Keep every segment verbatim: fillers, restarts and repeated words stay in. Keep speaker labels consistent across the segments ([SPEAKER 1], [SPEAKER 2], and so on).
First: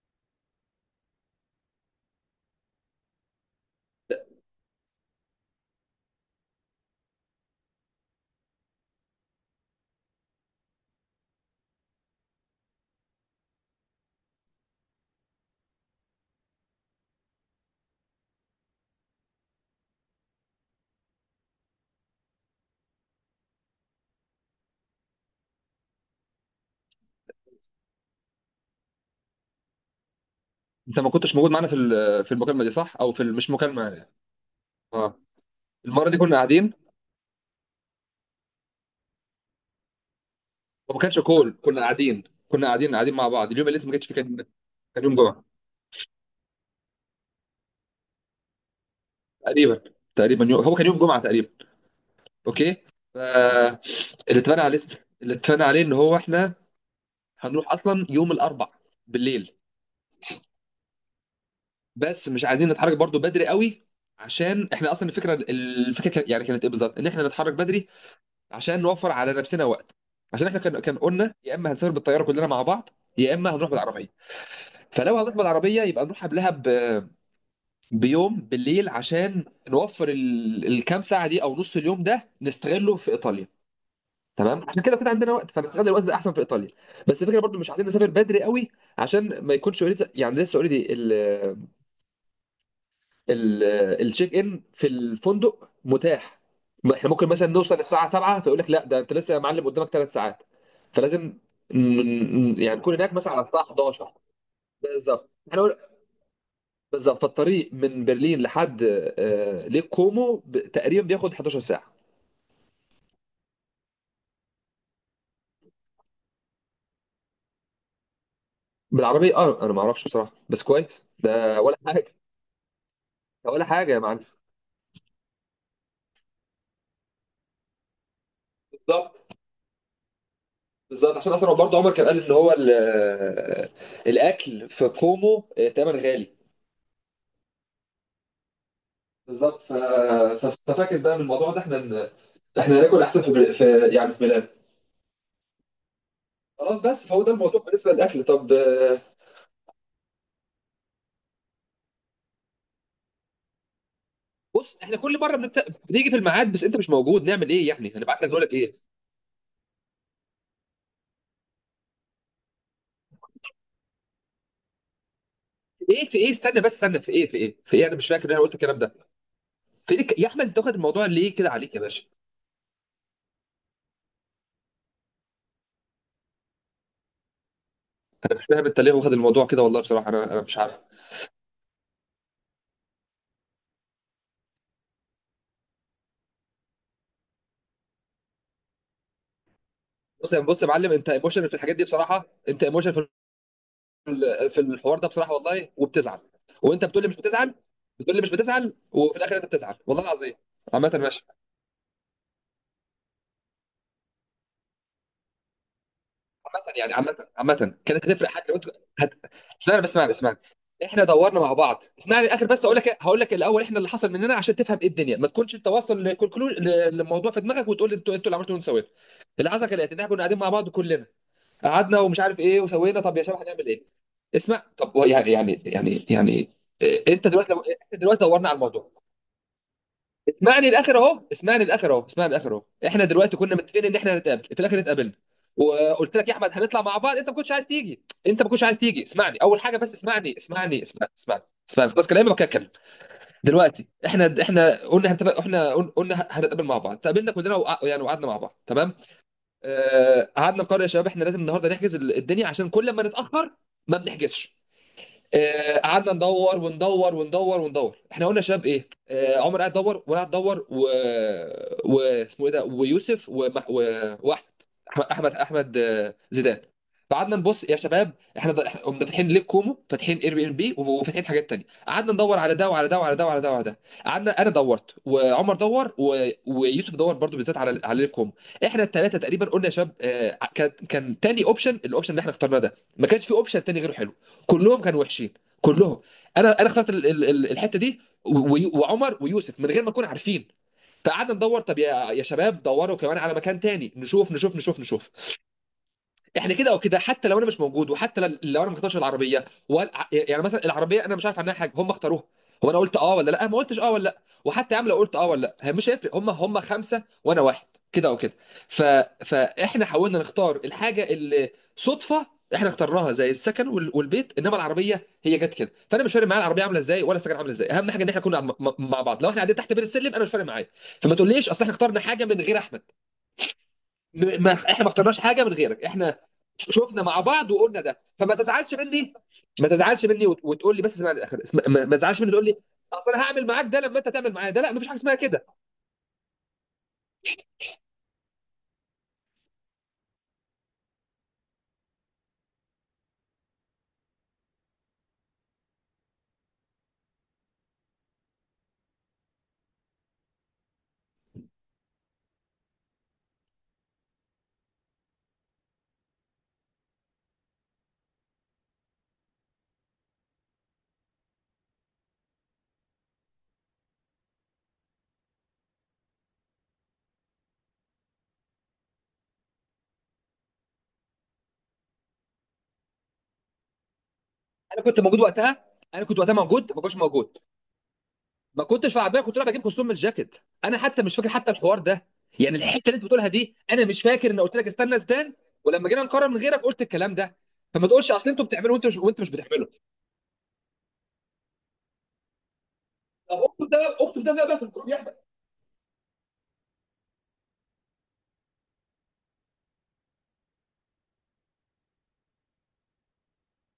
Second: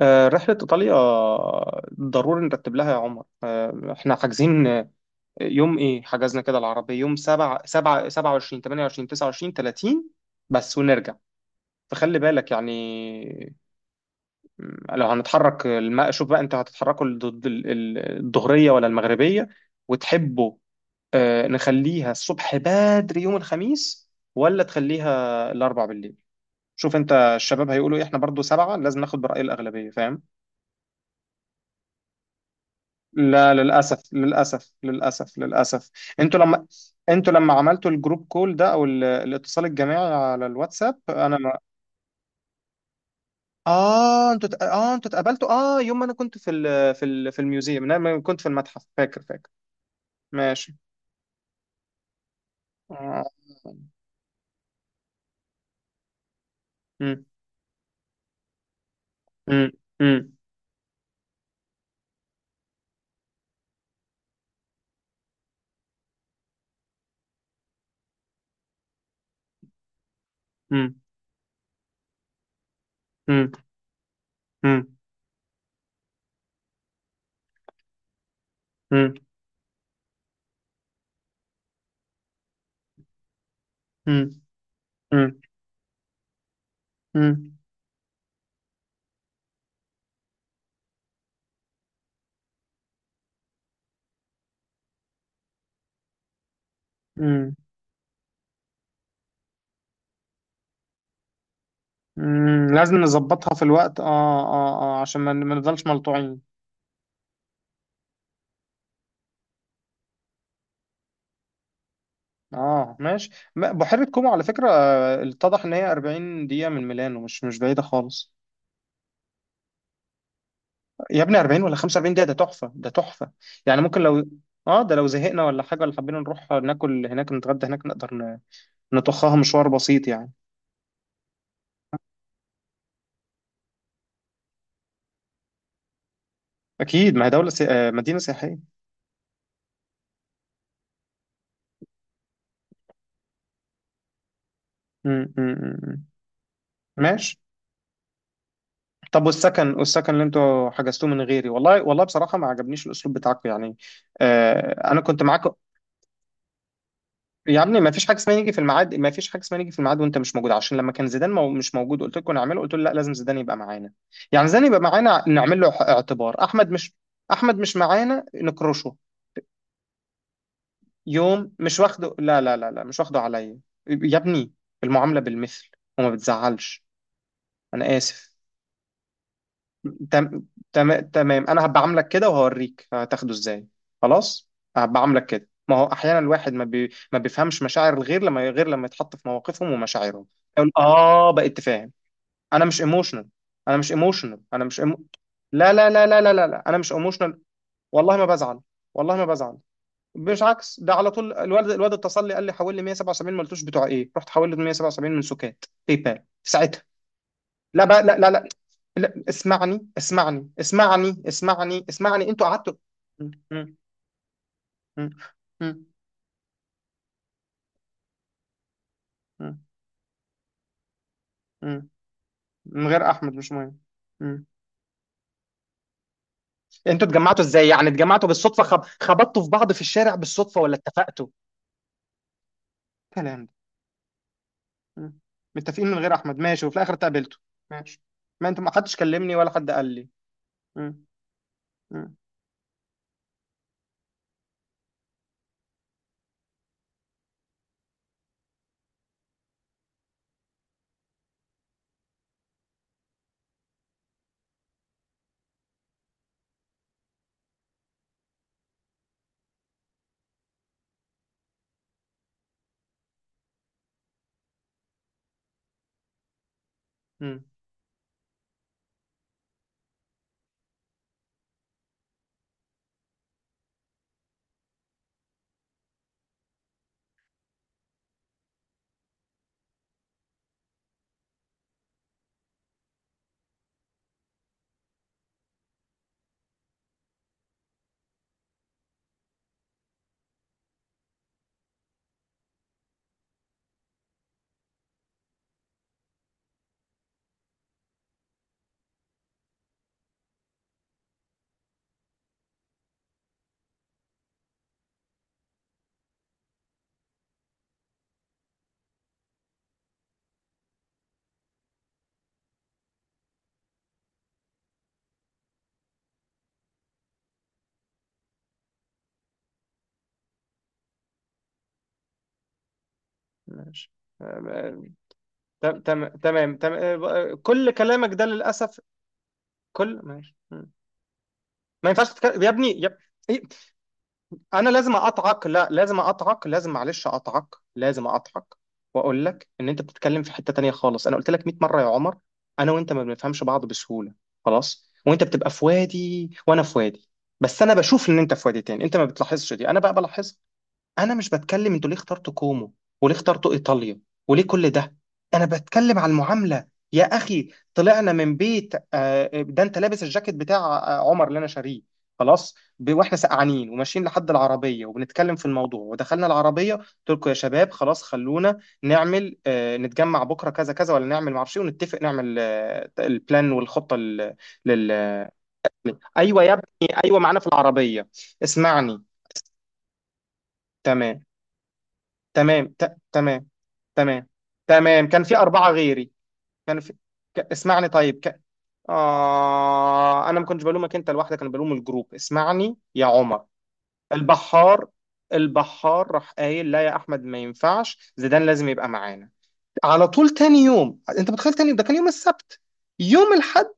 [SPEAKER 1] آه، رحلة إيطاليا ضروري نرتب لها يا عمر. آه، إحنا حاجزين. آه، يوم إيه حجزنا كده؟ العربية يوم سبعة، سبعة، سبعة وعشرين، تمانية وعشرين، تسعة وعشرين، تلاتين بس ونرجع. فخلي بالك يعني. م، لو هنتحرك الم- شوف بقى أنت هتتحركوا الض- ال- ال- الظهرية ولا المغربية وتحبوا؟ آه، نخليها الصبح بدري يوم الخميس ولا تخليها الأربع بالليل؟ شوف أنت الشباب هيقولوا إيه، إحنا برضو سبعة، لازم ناخد برأي الأغلبية، فاهم؟
[SPEAKER 2] انت ما كنتش موجود معانا في ال- في المكالمه دي، صح؟ او في ال- مش
[SPEAKER 1] لا،
[SPEAKER 2] مكالمه يعني.
[SPEAKER 1] للاسف للاسف
[SPEAKER 2] اه،
[SPEAKER 1] للاسف للاسف.
[SPEAKER 2] المره دي كنا
[SPEAKER 1] انتوا لما
[SPEAKER 2] قاعدين.
[SPEAKER 1] انتوا لما عملتوا الجروب كول ده او ال- الاتصال الجماعي على الواتساب
[SPEAKER 2] وما كانش
[SPEAKER 1] انا ما…
[SPEAKER 2] كول، كنا قاعدين، كنا قاعدين قاعدين مع بعض. اليوم اللي انت ما جيتش فيه
[SPEAKER 1] اه،
[SPEAKER 2] كان
[SPEAKER 1] انتوا ت- اه
[SPEAKER 2] كان
[SPEAKER 1] انتوا
[SPEAKER 2] يوم جمعه
[SPEAKER 1] اتقابلتوا. اه، يوم ما انا كنت في ال... في ال... في الميوزيوم، انا لما كنت في المتحف، فاكر فاكر؟
[SPEAKER 2] تقريبا. تقريبا يوم، هو
[SPEAKER 1] ماشي.
[SPEAKER 2] كان يوم جمعه تقريبا. اوكي.
[SPEAKER 1] آه.
[SPEAKER 2] فاللي اتفقنا عليه، اللي اتفقنا عليه ان هو احنا
[SPEAKER 1] مم.
[SPEAKER 2] هنروح اصلا يوم الاربع بالليل.
[SPEAKER 1] مم. مم.
[SPEAKER 2] بس مش عايزين نتحرك برضو بدري قوي، عشان احنا اصلا الفكره الفكره كان- يعني كانت ايه بالظبط، ان احنا نتحرك بدري عشان نوفر على نفسنا وقت. عشان احنا كان
[SPEAKER 1] مم.
[SPEAKER 2] كان قلنا يا اما هنسافر بالطياره كلنا مع بعض، يا
[SPEAKER 1] مم.
[SPEAKER 2] اما هنروح بالعربيه.
[SPEAKER 1] مم.
[SPEAKER 2] فلو هنروح بالعربيه يبقى نروح قبلها ب... بيوم بالليل
[SPEAKER 1] مم.
[SPEAKER 2] عشان نوفر ال... الكام ساعه دي او نص اليوم ده نستغله في ايطاليا.
[SPEAKER 1] مم.
[SPEAKER 2] تمام، عشان كده كده عندنا
[SPEAKER 1] مم.
[SPEAKER 2] وقت، فنستغل الوقت ده احسن في ايطاليا. بس الفكره
[SPEAKER 1] مم.
[SPEAKER 2] برضو مش عايزين نسافر بدري قوي، عشان ما يكونش اوريدي يعني، لسه اوريدي ال- التشيك ان في الفندق متاح. ما احنا ممكن مثلا
[SPEAKER 1] مم.
[SPEAKER 2] نوصل الساعه سبعة فيقول لك لا، ده انت لسه يا معلم قدامك ثلاث ساعات. فلازم ن- ن-
[SPEAKER 1] مم.
[SPEAKER 2] يعني نكون
[SPEAKER 1] لازم
[SPEAKER 2] هناك مثلا على
[SPEAKER 1] نظبطها
[SPEAKER 2] الساعه
[SPEAKER 1] في الوقت،
[SPEAKER 2] إحدى عشر.
[SPEAKER 1] اه. اه، اه، عشان
[SPEAKER 2] بالظبط،
[SPEAKER 1] ما ما
[SPEAKER 2] احنا نقول
[SPEAKER 1] نفضلش ملطوعين.
[SPEAKER 2] بالظبط. فالطريق من برلين لحد آه، ليك كومو ب- تقريبا بياخد حداشر ساعه
[SPEAKER 1] اه ماشي. ما- بحيرة كومو على فكرة آه، اتضح ان هي أربعين دقيقة من ميلانو، مش مش بعيدة خالص.
[SPEAKER 2] بالعربيه. اه انا ما اعرفش بصراحه، بس كويس
[SPEAKER 1] يا ابني
[SPEAKER 2] ده
[SPEAKER 1] أربعين ولا
[SPEAKER 2] ولا حاجه؟
[SPEAKER 1] خمسة وأربعين دقيقة؟ ده تحفة، ده تحفة
[SPEAKER 2] ده ولا
[SPEAKER 1] يعني.
[SPEAKER 2] حاجه يا
[SPEAKER 1] ممكن
[SPEAKER 2] معلم،
[SPEAKER 1] لو اه، ده لو زهقنا ولا حاجة ولا حبينا نروح ناكل هناك، نتغدى هناك، نقدر ن-
[SPEAKER 2] بالظبط،
[SPEAKER 1] نطخها مشوار بسيط يعني.
[SPEAKER 2] بالظبط. عشان اصلا برضه عمر كان قال ان هو ال- آه، الاكل في كومو آه، تمن غالي.
[SPEAKER 1] اكيد، ما هي دولة سي... آه، مدينة سياحية.
[SPEAKER 2] بالظبط. ف... ف... ففاكس بقى من الموضوع ده، احنا ن... احنا ناكل احسن في, بل... في، يعني في ميلان.
[SPEAKER 1] م- م- م- م.
[SPEAKER 2] خلاص، بس فهو ده
[SPEAKER 1] ماشي.
[SPEAKER 2] الموضوع بالنسبه للاكل. طب آه،
[SPEAKER 1] طب والسكن، والسكن اللي انتوا حجزتوه من غيري، والله والله بصراحة ما عجبنيش الاسلوب بتاعكم يعني.
[SPEAKER 2] بص،
[SPEAKER 1] آه،
[SPEAKER 2] احنا
[SPEAKER 1] انا
[SPEAKER 2] كل
[SPEAKER 1] كنت
[SPEAKER 2] مره
[SPEAKER 1] معاك.
[SPEAKER 2] بنت... بنيجي في الميعاد بس انت مش موجود. نعمل
[SPEAKER 1] يا
[SPEAKER 2] ايه
[SPEAKER 1] ابني ما
[SPEAKER 2] يعني؟
[SPEAKER 1] فيش حاجه
[SPEAKER 2] هنبعت لك
[SPEAKER 1] اسمها
[SPEAKER 2] نقول
[SPEAKER 1] نيجي
[SPEAKER 2] لك
[SPEAKER 1] في
[SPEAKER 2] ايه؟
[SPEAKER 1] الميعاد، ما فيش حاجه اسمها نيجي في الميعاد وانت مش موجود، عشان لما كان زيدان مو مش موجود قلت لكم نعمله، قلت له لا، لازم زيدان يبقى معانا. يعني زيدان يبقى معانا، نعمل له
[SPEAKER 2] ايه في ايه؟
[SPEAKER 1] اعتبار،
[SPEAKER 2] استنى
[SPEAKER 1] احمد
[SPEAKER 2] بس،
[SPEAKER 1] مش…
[SPEAKER 2] استنى، في ايه في ايه
[SPEAKER 1] احمد مش
[SPEAKER 2] في ايه؟ انا مش
[SPEAKER 1] معانا
[SPEAKER 2] فاكر إن انا قلت الكلام ده.
[SPEAKER 1] نكرشه؟
[SPEAKER 2] في إيه؟ يا احمد انت واخد الموضوع ليه كده
[SPEAKER 1] يوم
[SPEAKER 2] عليك يا
[SPEAKER 1] مش
[SPEAKER 2] باشا؟
[SPEAKER 1] واخده، لا لا لا لا، مش واخده عليا يا ابني. المعامله بالمثل، وما بتزعلش. انا اسف.
[SPEAKER 2] انا مش فاهم انت ليه واخد الموضوع كده، والله بصراحه انا انا
[SPEAKER 1] تم...
[SPEAKER 2] مش عارف.
[SPEAKER 1] تم... تمام، انا هبقى عاملك كده وهوريك هتاخده ازاي. خلاص، هبقى عاملك كده. ما هو احيانا الواحد ما, بي... ما بيفهمش مشاعر الغير لما غير لما يتحط في مواقفهم ومشاعرهم.
[SPEAKER 2] بص يا بص يا
[SPEAKER 1] يقول
[SPEAKER 2] معلم، انت
[SPEAKER 1] اه،
[SPEAKER 2] ايموشن في
[SPEAKER 1] بقيت
[SPEAKER 2] الحاجات دي
[SPEAKER 1] فاهم؟
[SPEAKER 2] بصراحه، انت
[SPEAKER 1] انا مش
[SPEAKER 2] ايموشن
[SPEAKER 1] ايموشنال. انا مش ايموشنال
[SPEAKER 2] في
[SPEAKER 1] انا مش
[SPEAKER 2] الحوار
[SPEAKER 1] إيمو...
[SPEAKER 2] ده بصراحه والله،
[SPEAKER 1] لا لا لا لا
[SPEAKER 2] وبتزعل.
[SPEAKER 1] لا لا لا. انا
[SPEAKER 2] وانت
[SPEAKER 1] مش
[SPEAKER 2] بتقول لي مش
[SPEAKER 1] ايموشنال.
[SPEAKER 2] بتزعل، بتقول
[SPEAKER 1] والله
[SPEAKER 2] لي
[SPEAKER 1] ما
[SPEAKER 2] مش
[SPEAKER 1] بزعل.
[SPEAKER 2] بتزعل،
[SPEAKER 1] والله
[SPEAKER 2] وفي
[SPEAKER 1] ما
[SPEAKER 2] الاخر انت
[SPEAKER 1] بزعل.
[SPEAKER 2] بتزعل، والله العظيم.
[SPEAKER 1] مش عكس
[SPEAKER 2] عامة
[SPEAKER 1] ده؟ على
[SPEAKER 2] ماشي.
[SPEAKER 1] طول الواد، الواد اتصل لي قال لي حول لي مية وسبعة وسبعين، ما قلتوش بتوع ايه، رحت حول له مية وسبعة وسبعين من سكات باي بال.
[SPEAKER 2] عامة يعني، عامة عامة
[SPEAKER 1] لا بقى،
[SPEAKER 2] كانت
[SPEAKER 1] لا
[SPEAKER 2] هتفرق
[SPEAKER 1] لا
[SPEAKER 2] حاجة
[SPEAKER 1] لا.
[SPEAKER 2] لو انت هت...
[SPEAKER 1] لا،
[SPEAKER 2] اسمعني
[SPEAKER 1] اسمعني
[SPEAKER 2] بس، اسمعني، اسمعني.
[SPEAKER 1] اسمعني
[SPEAKER 2] احنا
[SPEAKER 1] اسمعني
[SPEAKER 2] دورنا مع
[SPEAKER 1] اسمعني
[SPEAKER 2] بعض، اسمعني
[SPEAKER 1] اسمعني، انتوا
[SPEAKER 2] الاخر بس
[SPEAKER 1] قعدتوا
[SPEAKER 2] اقول لك إيه، هقول
[SPEAKER 1] م-
[SPEAKER 2] لك الاول
[SPEAKER 1] م-
[SPEAKER 2] احنا اللي حصل مننا عشان تفهم ايه
[SPEAKER 1] م-
[SPEAKER 2] الدنيا، ما تكونش انت
[SPEAKER 1] م-
[SPEAKER 2] واصل لكونكلوج للموضوع في دماغك وتقول لي انتوا انتوا اللي عملتوا وانتوا سويتوا. اللي
[SPEAKER 1] م-
[SPEAKER 2] حصل كان ان احنا كنا قاعدين مع بعض كلنا،
[SPEAKER 1] م-
[SPEAKER 2] قعدنا ومش عارف ايه،
[SPEAKER 1] من
[SPEAKER 2] وسوينا
[SPEAKER 1] غير
[SPEAKER 2] طب يا
[SPEAKER 1] احمد
[SPEAKER 2] شباب
[SPEAKER 1] مش
[SPEAKER 2] هنعمل
[SPEAKER 1] مهم.
[SPEAKER 2] ايه؟
[SPEAKER 1] م.
[SPEAKER 2] اسمع. طب هو يعني يعني يعني يعني
[SPEAKER 1] انتوا
[SPEAKER 2] إيه، انت
[SPEAKER 1] اتجمعتوا
[SPEAKER 2] دلوقتي لو...
[SPEAKER 1] ازاي؟ يعني
[SPEAKER 2] احنا دلوقتي
[SPEAKER 1] اتجمعتوا
[SPEAKER 2] دورنا على
[SPEAKER 1] بالصدفه، خب...
[SPEAKER 2] الموضوع.
[SPEAKER 1] خبطتوا في بعض في الشارع بالصدفه
[SPEAKER 2] اسمعني
[SPEAKER 1] ولا
[SPEAKER 2] للاخر اهو،
[SPEAKER 1] اتفقتوا؟
[SPEAKER 2] اسمعني للاخر اهو، اسمعني للاخر اهو. احنا دلوقتي
[SPEAKER 1] كلام ده.
[SPEAKER 2] كنا متفقين ان احنا هنتقابل، في الاخر
[SPEAKER 1] م.
[SPEAKER 2] اتقابلنا.
[SPEAKER 1] متفقين من غير
[SPEAKER 2] وقلت لك يا
[SPEAKER 1] احمد،
[SPEAKER 2] احمد
[SPEAKER 1] ماشي، وفي
[SPEAKER 2] هنطلع
[SPEAKER 1] الاخر
[SPEAKER 2] مع بعض، انت ما
[SPEAKER 1] اتقابلتوا.
[SPEAKER 2] كنتش عايز
[SPEAKER 1] ماشي.
[SPEAKER 2] تيجي، انت
[SPEAKER 1] ما
[SPEAKER 2] ما كنتش
[SPEAKER 1] انتوا ما
[SPEAKER 2] عايز
[SPEAKER 1] حدش
[SPEAKER 2] تيجي.
[SPEAKER 1] كلمني
[SPEAKER 2] اسمعني
[SPEAKER 1] ولا
[SPEAKER 2] اول
[SPEAKER 1] حد
[SPEAKER 2] حاجه
[SPEAKER 1] قال
[SPEAKER 2] بس،
[SPEAKER 1] لي.
[SPEAKER 2] اسمعني، اسمعني،
[SPEAKER 1] م.
[SPEAKER 2] اسمعني، اسمعني. اسمعني بس
[SPEAKER 1] م.
[SPEAKER 2] كلامي بقى، اتكلم. دلوقتي احنا احنا قلنا هنتفق، احنا قل- قلنا هنتقابل مع بعض، تقابلنا كلنا، وقع... يعني وقعدنا مع بعض، تمام. آه، قعدنا نقرر يا شباب، احنا لازم النهارده نحجز ال- الدنيا عشان كل ما نتاخر ما بنحجزش. آه، قعدنا ندور وندور وندور وندور. احنا قلنا يا شباب ايه، آه، عمر قاعد يدور وانا قاعد ادور و... واسمه ايه ده، ويوسف ومح... و... واحمد، احمد احمد احمد آه، زيدان. فقعدنا
[SPEAKER 1] م.
[SPEAKER 2] نبص يا شباب، احنا ض- إحنا قمنا فاتحين ليب كومو، فاتحين اير بي ام بي، وفاتحين حاجات تانية. قعدنا ندور على ده وعلى ده وعلى ده وعلى ده وعلى ده. قعدنا انا دورت وعمر دور و... ويوسف دور برضو، بالذات على على ليب كومو. احنا الثلاثه تقريبا قلنا يا شباب، آه، كان كان تاني اوبشن، الاوبشن اللي احنا اخترناه ده، ما كانش في اوبشن تاني غيره حلو. كلهم كانوا وحشين، كلهم. انا انا اخترت ال- ال- ال- الحته دي، و- وعمر ويوسف، من غير ما نكون عارفين. فقعدنا ندور، طب يا يا شباب دوروا كمان على مكان تاني، نشوف، نشوف، نشوف، نشوف. احنا كده او كده، حتى لو انا مش موجود، وحتى ل- لو انا ما اختارش العربيه وال... يعني مثلا العربيه انا مش عارف عنها حاجه، هم اختاروها. هو انا قلت اه ولا لا؟ ما قلتش اه ولا لا. وحتى يا عم لو قلت اه ولا لا هي مش هيفرق، هم هم خمسه وانا واحد، كده او كده. ف... فاحنا حاولنا نختار الحاجه اللي صدفه احنا اخترناها زي السكن وال... والبيت، انما العربيه هي جت كده. فانا مش فارق معايا العربيه عامله ازاي ولا السكن عامله ازاي، اهم حاجه ان احنا كنا م... م- مع بعض. لو احنا قاعدين تحت بير السلم انا مش فارق معايا. فما تقوليش اصل احنا اخترنا حاجه من غير احمد.
[SPEAKER 1] ماشي. آه،
[SPEAKER 2] م- ما
[SPEAKER 1] آه،
[SPEAKER 2] احنا ما اخترناش حاجه من
[SPEAKER 1] تم-
[SPEAKER 2] غيرك.
[SPEAKER 1] تم-
[SPEAKER 2] احنا
[SPEAKER 1] تمام
[SPEAKER 2] ش-
[SPEAKER 1] تمام.
[SPEAKER 2] شفنا مع
[SPEAKER 1] آه، آه،
[SPEAKER 2] بعض
[SPEAKER 1] كل
[SPEAKER 2] وقلنا ده،
[SPEAKER 1] كلامك ده
[SPEAKER 2] فما تزعلش
[SPEAKER 1] للاسف.
[SPEAKER 2] مني. ما
[SPEAKER 1] كل
[SPEAKER 2] تزعلش مني
[SPEAKER 1] ماشي.
[SPEAKER 2] وت- وتقول لي بس اسمعني للاخر. اسم- ما
[SPEAKER 1] ما
[SPEAKER 2] ما
[SPEAKER 1] ينفعش
[SPEAKER 2] تزعلش مني
[SPEAKER 1] تتكلم
[SPEAKER 2] تقول
[SPEAKER 1] يا
[SPEAKER 2] لي
[SPEAKER 1] ابني يا…
[SPEAKER 2] اصل انا
[SPEAKER 1] إيه؟
[SPEAKER 2] هعمل معاك ده لما انت تعمل معايا ده.
[SPEAKER 1] انا
[SPEAKER 2] لا، مفيش
[SPEAKER 1] لازم
[SPEAKER 2] حاجه اسمها
[SPEAKER 1] اقطعك،
[SPEAKER 2] كده.
[SPEAKER 1] لا لازم اقطعك، لازم معلش اقطعك، لازم اقطعك، واقول لك ان انت بتتكلم في حتة تانية خالص. انا قلت لك مية مرة يا عمر، انا وانت ما بنفهمش بعض بسهولة. خلاص، وانت بتبقى في وادي وانا في وادي. بس انا بشوف ان انت في وادي تاني، انت ما بتلاحظش دي، انا بقى بلاحظها. انا مش بتكلم انتوا ليه اخترتوا كومو، وليه اخترتوا ايطاليا، وليه كل ده. انا بتكلم على المعامله يا اخي. طلعنا من بيت آه، ده انت لابس الجاكيت بتاع آه، عمر اللي انا شاريه. خلاص، ب- واحنا سقعانين وماشيين لحد العربيه وبنتكلم في الموضوع، ودخلنا العربيه قلت لكم يا شباب خلاص، خلونا نعمل آه، نتجمع بكره كذا كذا، ولا نعمل معرفش إيه، ونتفق نعمل آه، البلان والخطه لل
[SPEAKER 2] انا
[SPEAKER 1] لل-
[SPEAKER 2] كنت موجود
[SPEAKER 1] آه…
[SPEAKER 2] وقتها، انا كنت وقتها
[SPEAKER 1] ايوه يا ابني،
[SPEAKER 2] موجود. ما كنتش
[SPEAKER 1] ايوه
[SPEAKER 2] موجود،
[SPEAKER 1] معانا في العربيه.
[SPEAKER 2] ما كنتش في
[SPEAKER 1] اسمعني.
[SPEAKER 2] العربيه، كنت رايح بجيب كلثوم من الجاكيت. انا حتى مش
[SPEAKER 1] تمام
[SPEAKER 2] فاكر حتى الحوار ده. يعني
[SPEAKER 1] تمام
[SPEAKER 2] الحته
[SPEAKER 1] ت...
[SPEAKER 2] اللي انت بتقولها
[SPEAKER 1] تمام.
[SPEAKER 2] دي انا مش
[SPEAKER 1] تمام.
[SPEAKER 2] فاكر ان قلت لك استنى
[SPEAKER 1] تمام، كان
[SPEAKER 2] اسدان.
[SPEAKER 1] في أربعة
[SPEAKER 2] ولما جينا
[SPEAKER 1] غيري.
[SPEAKER 2] نقرر من غيرك
[SPEAKER 1] كان
[SPEAKER 2] قلت
[SPEAKER 1] في…
[SPEAKER 2] الكلام ده.
[SPEAKER 1] ك...
[SPEAKER 2] فما
[SPEAKER 1] اسمعني
[SPEAKER 2] تقولش
[SPEAKER 1] طيب.
[SPEAKER 2] اصل
[SPEAKER 1] ك…
[SPEAKER 2] انتوا بتعملوا، وانت مش وانت مش بتعمله.
[SPEAKER 1] آه، أنا ما كنتش بلومك أنت لوحدك، أنا بلوم الجروب. اسمعني يا
[SPEAKER 2] طب
[SPEAKER 1] عمر.
[SPEAKER 2] اكتب ده بقى- اكتب ده بقى في
[SPEAKER 1] البحار
[SPEAKER 2] الجروب يا احمد.
[SPEAKER 1] البحار راح قايل لا يا أحمد ما ينفعش، زيدان لازم يبقى معانا. على طول، تاني يوم، أنت متخيل؟ تاني يوم، ده كان يوم السبت، يوم الحد،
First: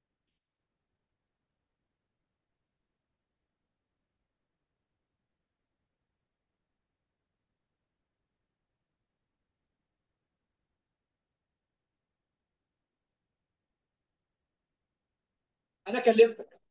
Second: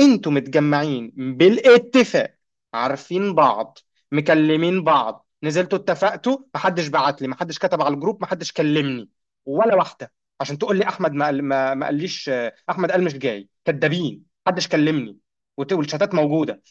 [SPEAKER 1] انتوا متجمعين بالاتفاق، عارفين بعض، مكلمين بعض، نزلتوا اتفقتوا، محدش بعت لي، محدش كتب على الجروب، محدش كلمني ولا واحده، عشان تقول لي احمد ما قال- ما ما قاليش آه، احمد قال مش جاي، كدابين محدش كلمني. وت-
[SPEAKER 2] انا
[SPEAKER 1] والشتات
[SPEAKER 2] كلمت
[SPEAKER 1] موجوده،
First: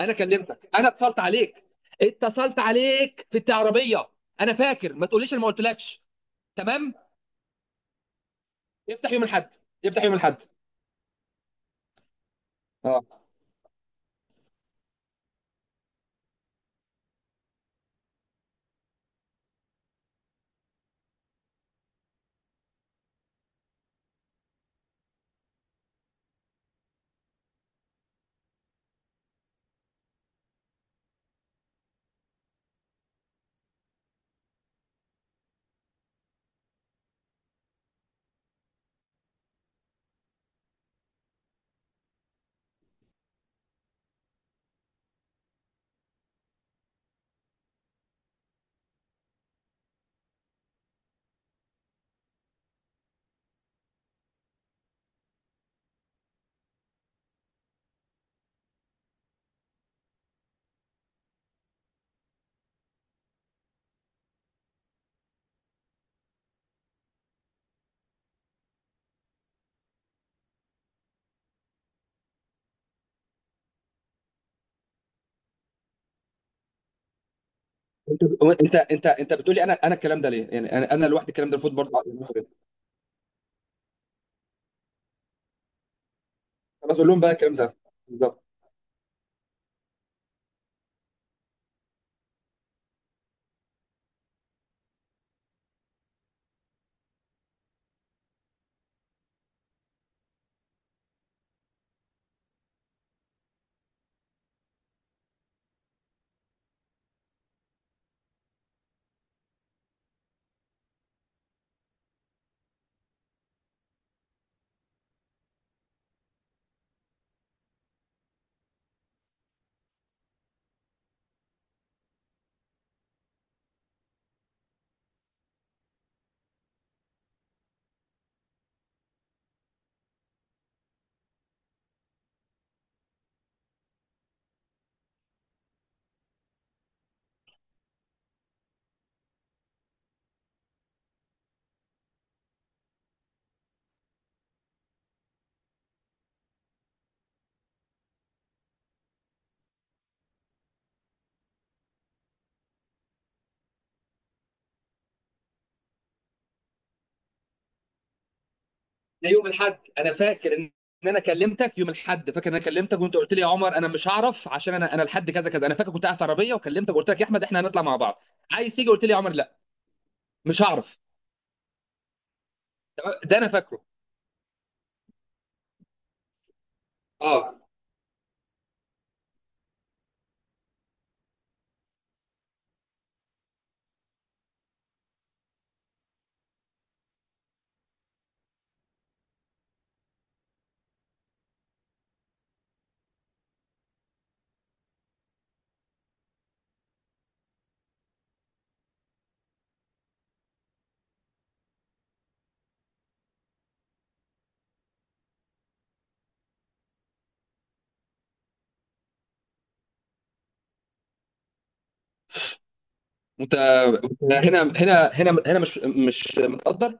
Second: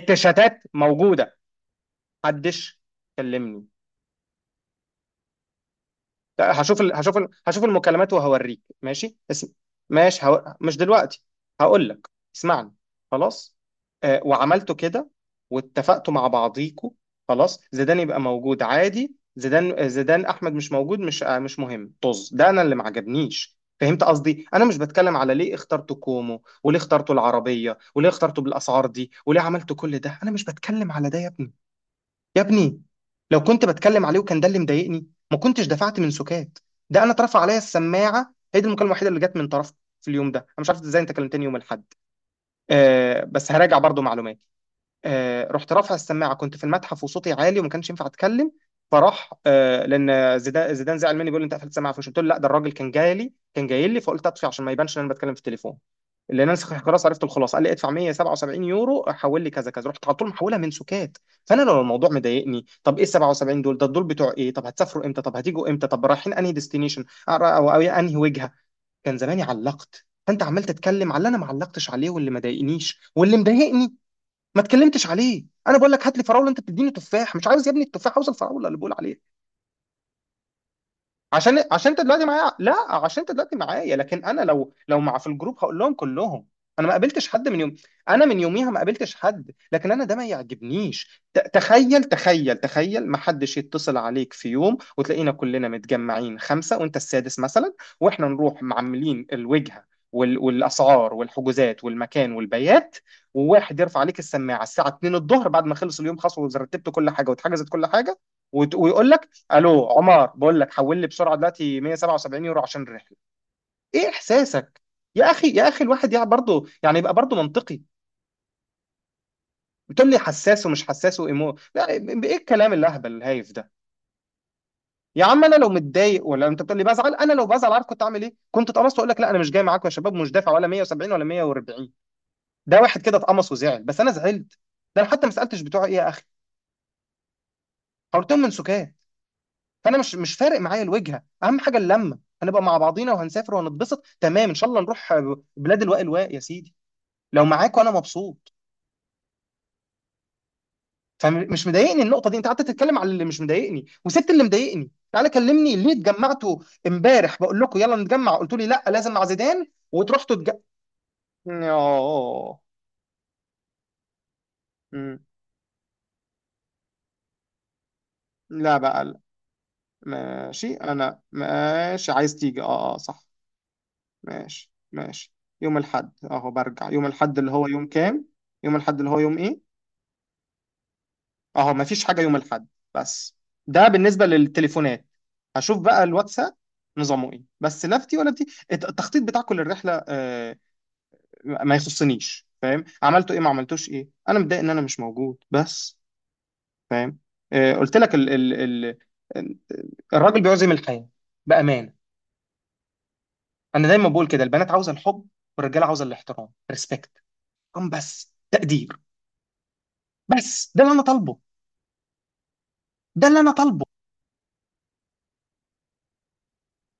[SPEAKER 2] انا كلمتك، انا اتصلت
[SPEAKER 1] موجوده.
[SPEAKER 2] عليك اتصلت
[SPEAKER 1] محدش
[SPEAKER 2] عليك في
[SPEAKER 1] كلمني.
[SPEAKER 2] العربيه. انا فاكر، ما تقوليش انا ما قلتلكش.
[SPEAKER 1] لا، هشوف ال...
[SPEAKER 2] تمام،
[SPEAKER 1] هشوف ال... هشوف المكالمات وهوريك
[SPEAKER 2] افتح
[SPEAKER 1] ماشي.
[SPEAKER 2] يوم
[SPEAKER 1] اسم...
[SPEAKER 2] الاحد، افتح يوم
[SPEAKER 1] ماشي.
[SPEAKER 2] الاحد.
[SPEAKER 1] هو... مش دلوقتي، هقول لك. اسمعني.
[SPEAKER 2] اه.
[SPEAKER 1] خلاص، آه، وعملتوا كده واتفقتوا مع بعضيكوا. خلاص، زيدان يبقى موجود عادي، زيدان آه، زيدان احمد مش موجود مش، آه، مش مهم، طز، ده انا اللي ما عجبنيش، فهمت قصدي؟ انا مش بتكلم على ليه اخترتوا كومو وليه اخترتوا العربيه وليه اخترتوا بالاسعار دي وليه عملتوا كل ده، انا مش بتكلم على ده يا ابني. يا ابني، لو كنت بتكلم عليه وكان ده اللي مضايقني، ما كنتش دفعت من سكات. ده انا اترفع عليا السماعه، هي دي المكالمه الوحيده اللي جت من طرفك في اليوم ده، انا مش عارف ازاي انت كلمتني يوم الاحد. آه، بس هراجع برضو معلوماتي. آه، رحت رافع السماعه، كنت في المتحف وصوتي عالي وما كانش ينفع اتكلم، فراح آه، لان زيدان زيدان زعل مني بيقول لي انت قفلت السماعه، فمش قلت له لا، ده الراجل كان جاي لي، كان جاي لي فقلت اطفي عشان ما يبانش ان انا بتكلم في التليفون. اللي انا خلاص عرفت الخلاصه، قال لي ادفع مية وسبعة وسبعين يورو، حول لي كذا كذا، رحت على طول محولها منسوكات. فانا لو الموضوع مضايقني طب ايه ال سبعة وسبعين دول، ده دول بتوع ايه، طب هتسافروا امتى، طب هتيجوا امتى، طب رايحين انهي ديستنيشن، او أو انهي وجهه، كان زماني علقت. فانت عمال تتكلم على اللي انا ما علقتش عليه واللي ما ضايقنيش، واللي مضايقني ما اتكلمتش عليه. انا بقول لك هات لي فراوله، انت بتديني تفاح. مش عاوز يا ابني التفاح،
[SPEAKER 2] انت
[SPEAKER 1] عاوز الفراوله
[SPEAKER 2] انت
[SPEAKER 1] اللي بقول
[SPEAKER 2] انت
[SPEAKER 1] عليها.
[SPEAKER 2] انت بتقولي انا انا الكلام ده ليه يعني؟ انا انا لوحدي الكلام ده
[SPEAKER 1] عشان
[SPEAKER 2] المفروض
[SPEAKER 1] عشان
[SPEAKER 2] برضه؟
[SPEAKER 1] انت دلوقتي معايا، لا عشان انت دلوقتي معايا، لكن انا لو لو مع في الجروب هقول لهم كلهم. انا ما
[SPEAKER 2] خلاص، اقول لهم
[SPEAKER 1] قابلتش
[SPEAKER 2] بقى
[SPEAKER 1] حد
[SPEAKER 2] الكلام
[SPEAKER 1] من يوم.
[SPEAKER 2] ده
[SPEAKER 1] انا من
[SPEAKER 2] بالظبط.
[SPEAKER 1] يوميها ما قابلتش حد، لكن انا ده ما يعجبنيش. ت- تخيل تخيل تخيل، ما حدش يتصل عليك في يوم وتلاقينا كلنا متجمعين خمسة وانت السادس مثلا، واحنا نروح معملين الوجهة وال... والاسعار والحجوزات والمكان والبيات، وواحد يرفع عليك السماعة الساعة اتنين الظهر بعد ما خلص اليوم خلاص ورتبت كل حاجة واتحجزت كل حاجة، وت... ويقول لك: الو عمر، بقول لك حول لي بسرعه دلوقتي مية وسبعة وسبعين يورو عشان الرحله. ايه احساسك؟ يا اخي يا اخي، الواحد يعني برضه يعني يبقى برضه منطقي. بتقول لي حساس ومش حساس وايمو، لا، ايه الكلام الاهبل الهايف ده؟ يا عم انا لو متضايق، ولا انت بتقول لي بزعل، انا لو بزعل عارف كنت اعمل ايه؟ كنت اتقمصت واقول لك لا انا مش جاي معاكم يا شباب، مش دافع ولا مية وسبعين ولا مية وأربعين، ده واحد كده اتقمص وزعل. بس انا زعلت؟ ده انا حتى ما سالتش بتوع ايه يا اخي، حاولتهم من سكات. فانا مش مش فارق معايا الوجهه، اهم حاجه اللمه، هنبقى مع بعضينا وهنسافر وهنتبسط، تمام ان شاء الله نروح بلاد الواء الواء يا سيدي، لو معاك وانا مبسوط. فمش مضايقني النقطه دي، انت قعدت تتكلم على اللي مش مضايقني وسبت اللي مضايقني. تعالى كلمني ليه اتجمعتوا امبارح بقول لكم يلا نتجمع قلتوا لي لا لازم مع
[SPEAKER 2] ده يوم
[SPEAKER 1] زيدان،
[SPEAKER 2] الاحد انا
[SPEAKER 1] وتروحوا تتج...
[SPEAKER 2] فاكر ان ان انا كلمتك يوم الاحد. فاكر ان
[SPEAKER 1] اه.
[SPEAKER 2] انا كلمتك وانت قلت لي يا عمر انا مش هعرف عشان انا انا
[SPEAKER 1] أمم.
[SPEAKER 2] لحد كذا كذا. انا فاكر كنت قاعد في عربيه وكلمتك وقلت لك يا احمد احنا هنطلع مع بعض، عايز
[SPEAKER 1] لا
[SPEAKER 2] تيجي؟
[SPEAKER 1] بقى،
[SPEAKER 2] قلت لي يا
[SPEAKER 1] لا.
[SPEAKER 2] عمر لا، مش
[SPEAKER 1] ماشي،
[SPEAKER 2] هعرف.
[SPEAKER 1] انا ماشي عايز تيجي، اه اه
[SPEAKER 2] تمام؟
[SPEAKER 1] صح.
[SPEAKER 2] ده انا فاكره.
[SPEAKER 1] ماشي ماشي. يوم الاحد اهو، برجع يوم الاحد اللي
[SPEAKER 2] اه،
[SPEAKER 1] هو يوم كام؟ يوم الاحد اللي هو يوم ايه؟ اهو مفيش حاجه يوم الاحد بس. ده بالنسبه للتليفونات، هشوف بقى الواتساب نظامه ايه. بس لا في دي ولا في دي الت- التخطيط بتاع كل الرحله آه، ما يخصنيش فاهم، عملته ايه ما عملتوش ايه، انا متضايق ان انا مش موجود بس، فاهم؟ آه، قلت لك ال ال ال ال- الراجل بيعزم الحياه بامانه. انا دايما بقول كده، البنات عاوزه الحب والرجاله عاوزه الاحترام، ريسبكت، بس تقدير. بس ده اللي انا طالبه، ده اللي انا
[SPEAKER 2] انت
[SPEAKER 1] طالبه.
[SPEAKER 2] هنا، هنا، هنا، هنا، مش مش متقدر.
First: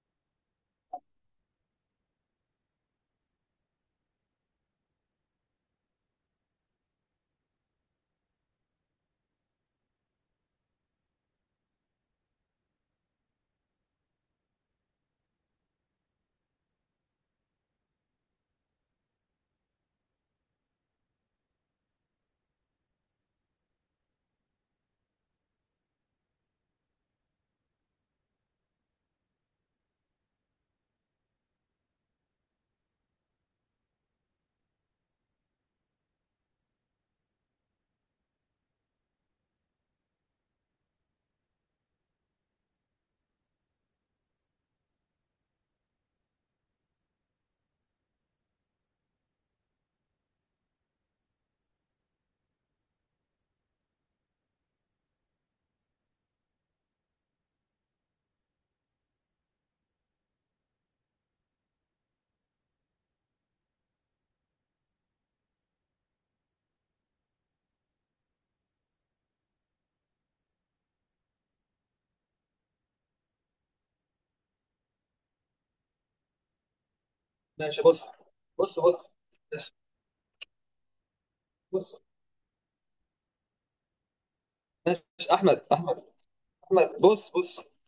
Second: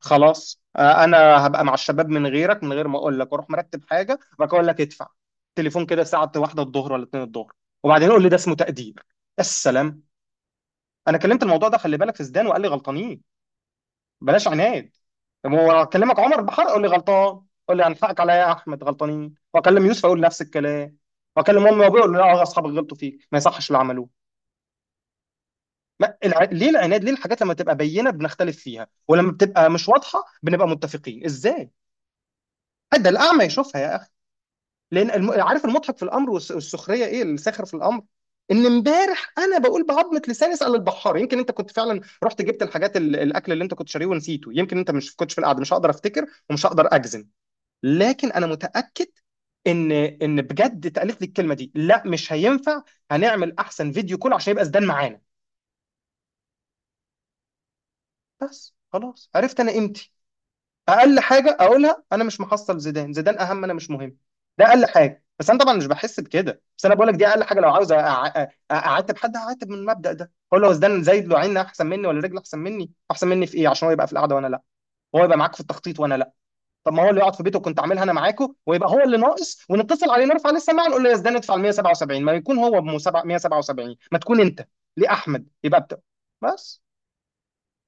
[SPEAKER 1] خلاص، آه، انا هبقى مع الشباب من غيرك، من غير ما اقول لك، واروح مرتب حاجه وبعد كده اقول لك ادفع تليفون كده الساعه واحدة الظهر ولا اتنين الظهر، وبعدين يقول لي ده اسمه تقدير. السلام. انا كلمت الموضوع ده خلي بالك في زدان وقال لي غلطانين بلاش عناد. طب هو اكلمك عمر بحر قول لي غلطان، قول لي هنحقك عليا يا احمد غلطانين، واكلم يوسف اقول نفس الكلام، واكلم امي وابوي اقول لا آه، اصحابك غلطوا فيك ما يصحش اللي عملوه. ما الع... ليه العناد، ليه الحاجات لما تبقى بينه بنختلف فيها، ولما بتبقى مش واضحه بنبقى متفقين ازاي؟ حد الاعمى يشوفها يا اخي. لان الم... عارف المضحك في الامر والس- والسخريه، ايه الساخر في الامر؟ ان امبارح انا بقول بعظمه لساني اسال البحار، يمكن انت كنت فعلا رحت جبت الحاجات ال... الاكل اللي انت كنت شاريه ونسيته، يمكن انت مش كنتش في القعده، مش هقدر افتكر ومش هقدر اجزم، لكن انا متاكد ان ان بجد اتقالت لي الكلمه دي لا مش هينفع، هنعمل احسن فيديو كول عشان يبقى زدان معانا. بس خلاص عرفت انا قيمتي. اقل حاجه اقولها، انا مش محصل زيدان، زيدان اهم انا مش مهم، ده اقل حاجه. بس انا طبعا مش بحس بكده، بس انا بقول لك دي اقل حاجه. لو عاوز أع- أع- اعاتب حد هعاتب من المبدا ده، اقول له هو زيدان زايد له عين احسن مني ولا رجل احسن مني؟ احسن مني في ايه عشان هو يبقى في القعده وانا لا، هو يبقى معاك في التخطيط وانا لا؟ طب ما هو اللي يقعد في بيته كنت
[SPEAKER 2] ماشي،
[SPEAKER 1] عاملها
[SPEAKER 2] بص،
[SPEAKER 1] انا معاكو،
[SPEAKER 2] بص،
[SPEAKER 1] ويبقى هو
[SPEAKER 2] بص،
[SPEAKER 1] اللي ناقص
[SPEAKER 2] ماشي،
[SPEAKER 1] ونتصل عليه نرفع عليه السماعه نقول له يا زيدان ادفع ال
[SPEAKER 2] بص،
[SPEAKER 1] مية وسبعة وسبعين، ما يكون هو ب مية وسبعة وسبعين ما تكون انت. ليه
[SPEAKER 2] ماشي،
[SPEAKER 1] احمد
[SPEAKER 2] احمد،
[SPEAKER 1] يبقى
[SPEAKER 2] احمد،
[SPEAKER 1] بتاع بس.
[SPEAKER 2] احمد، بص، بص.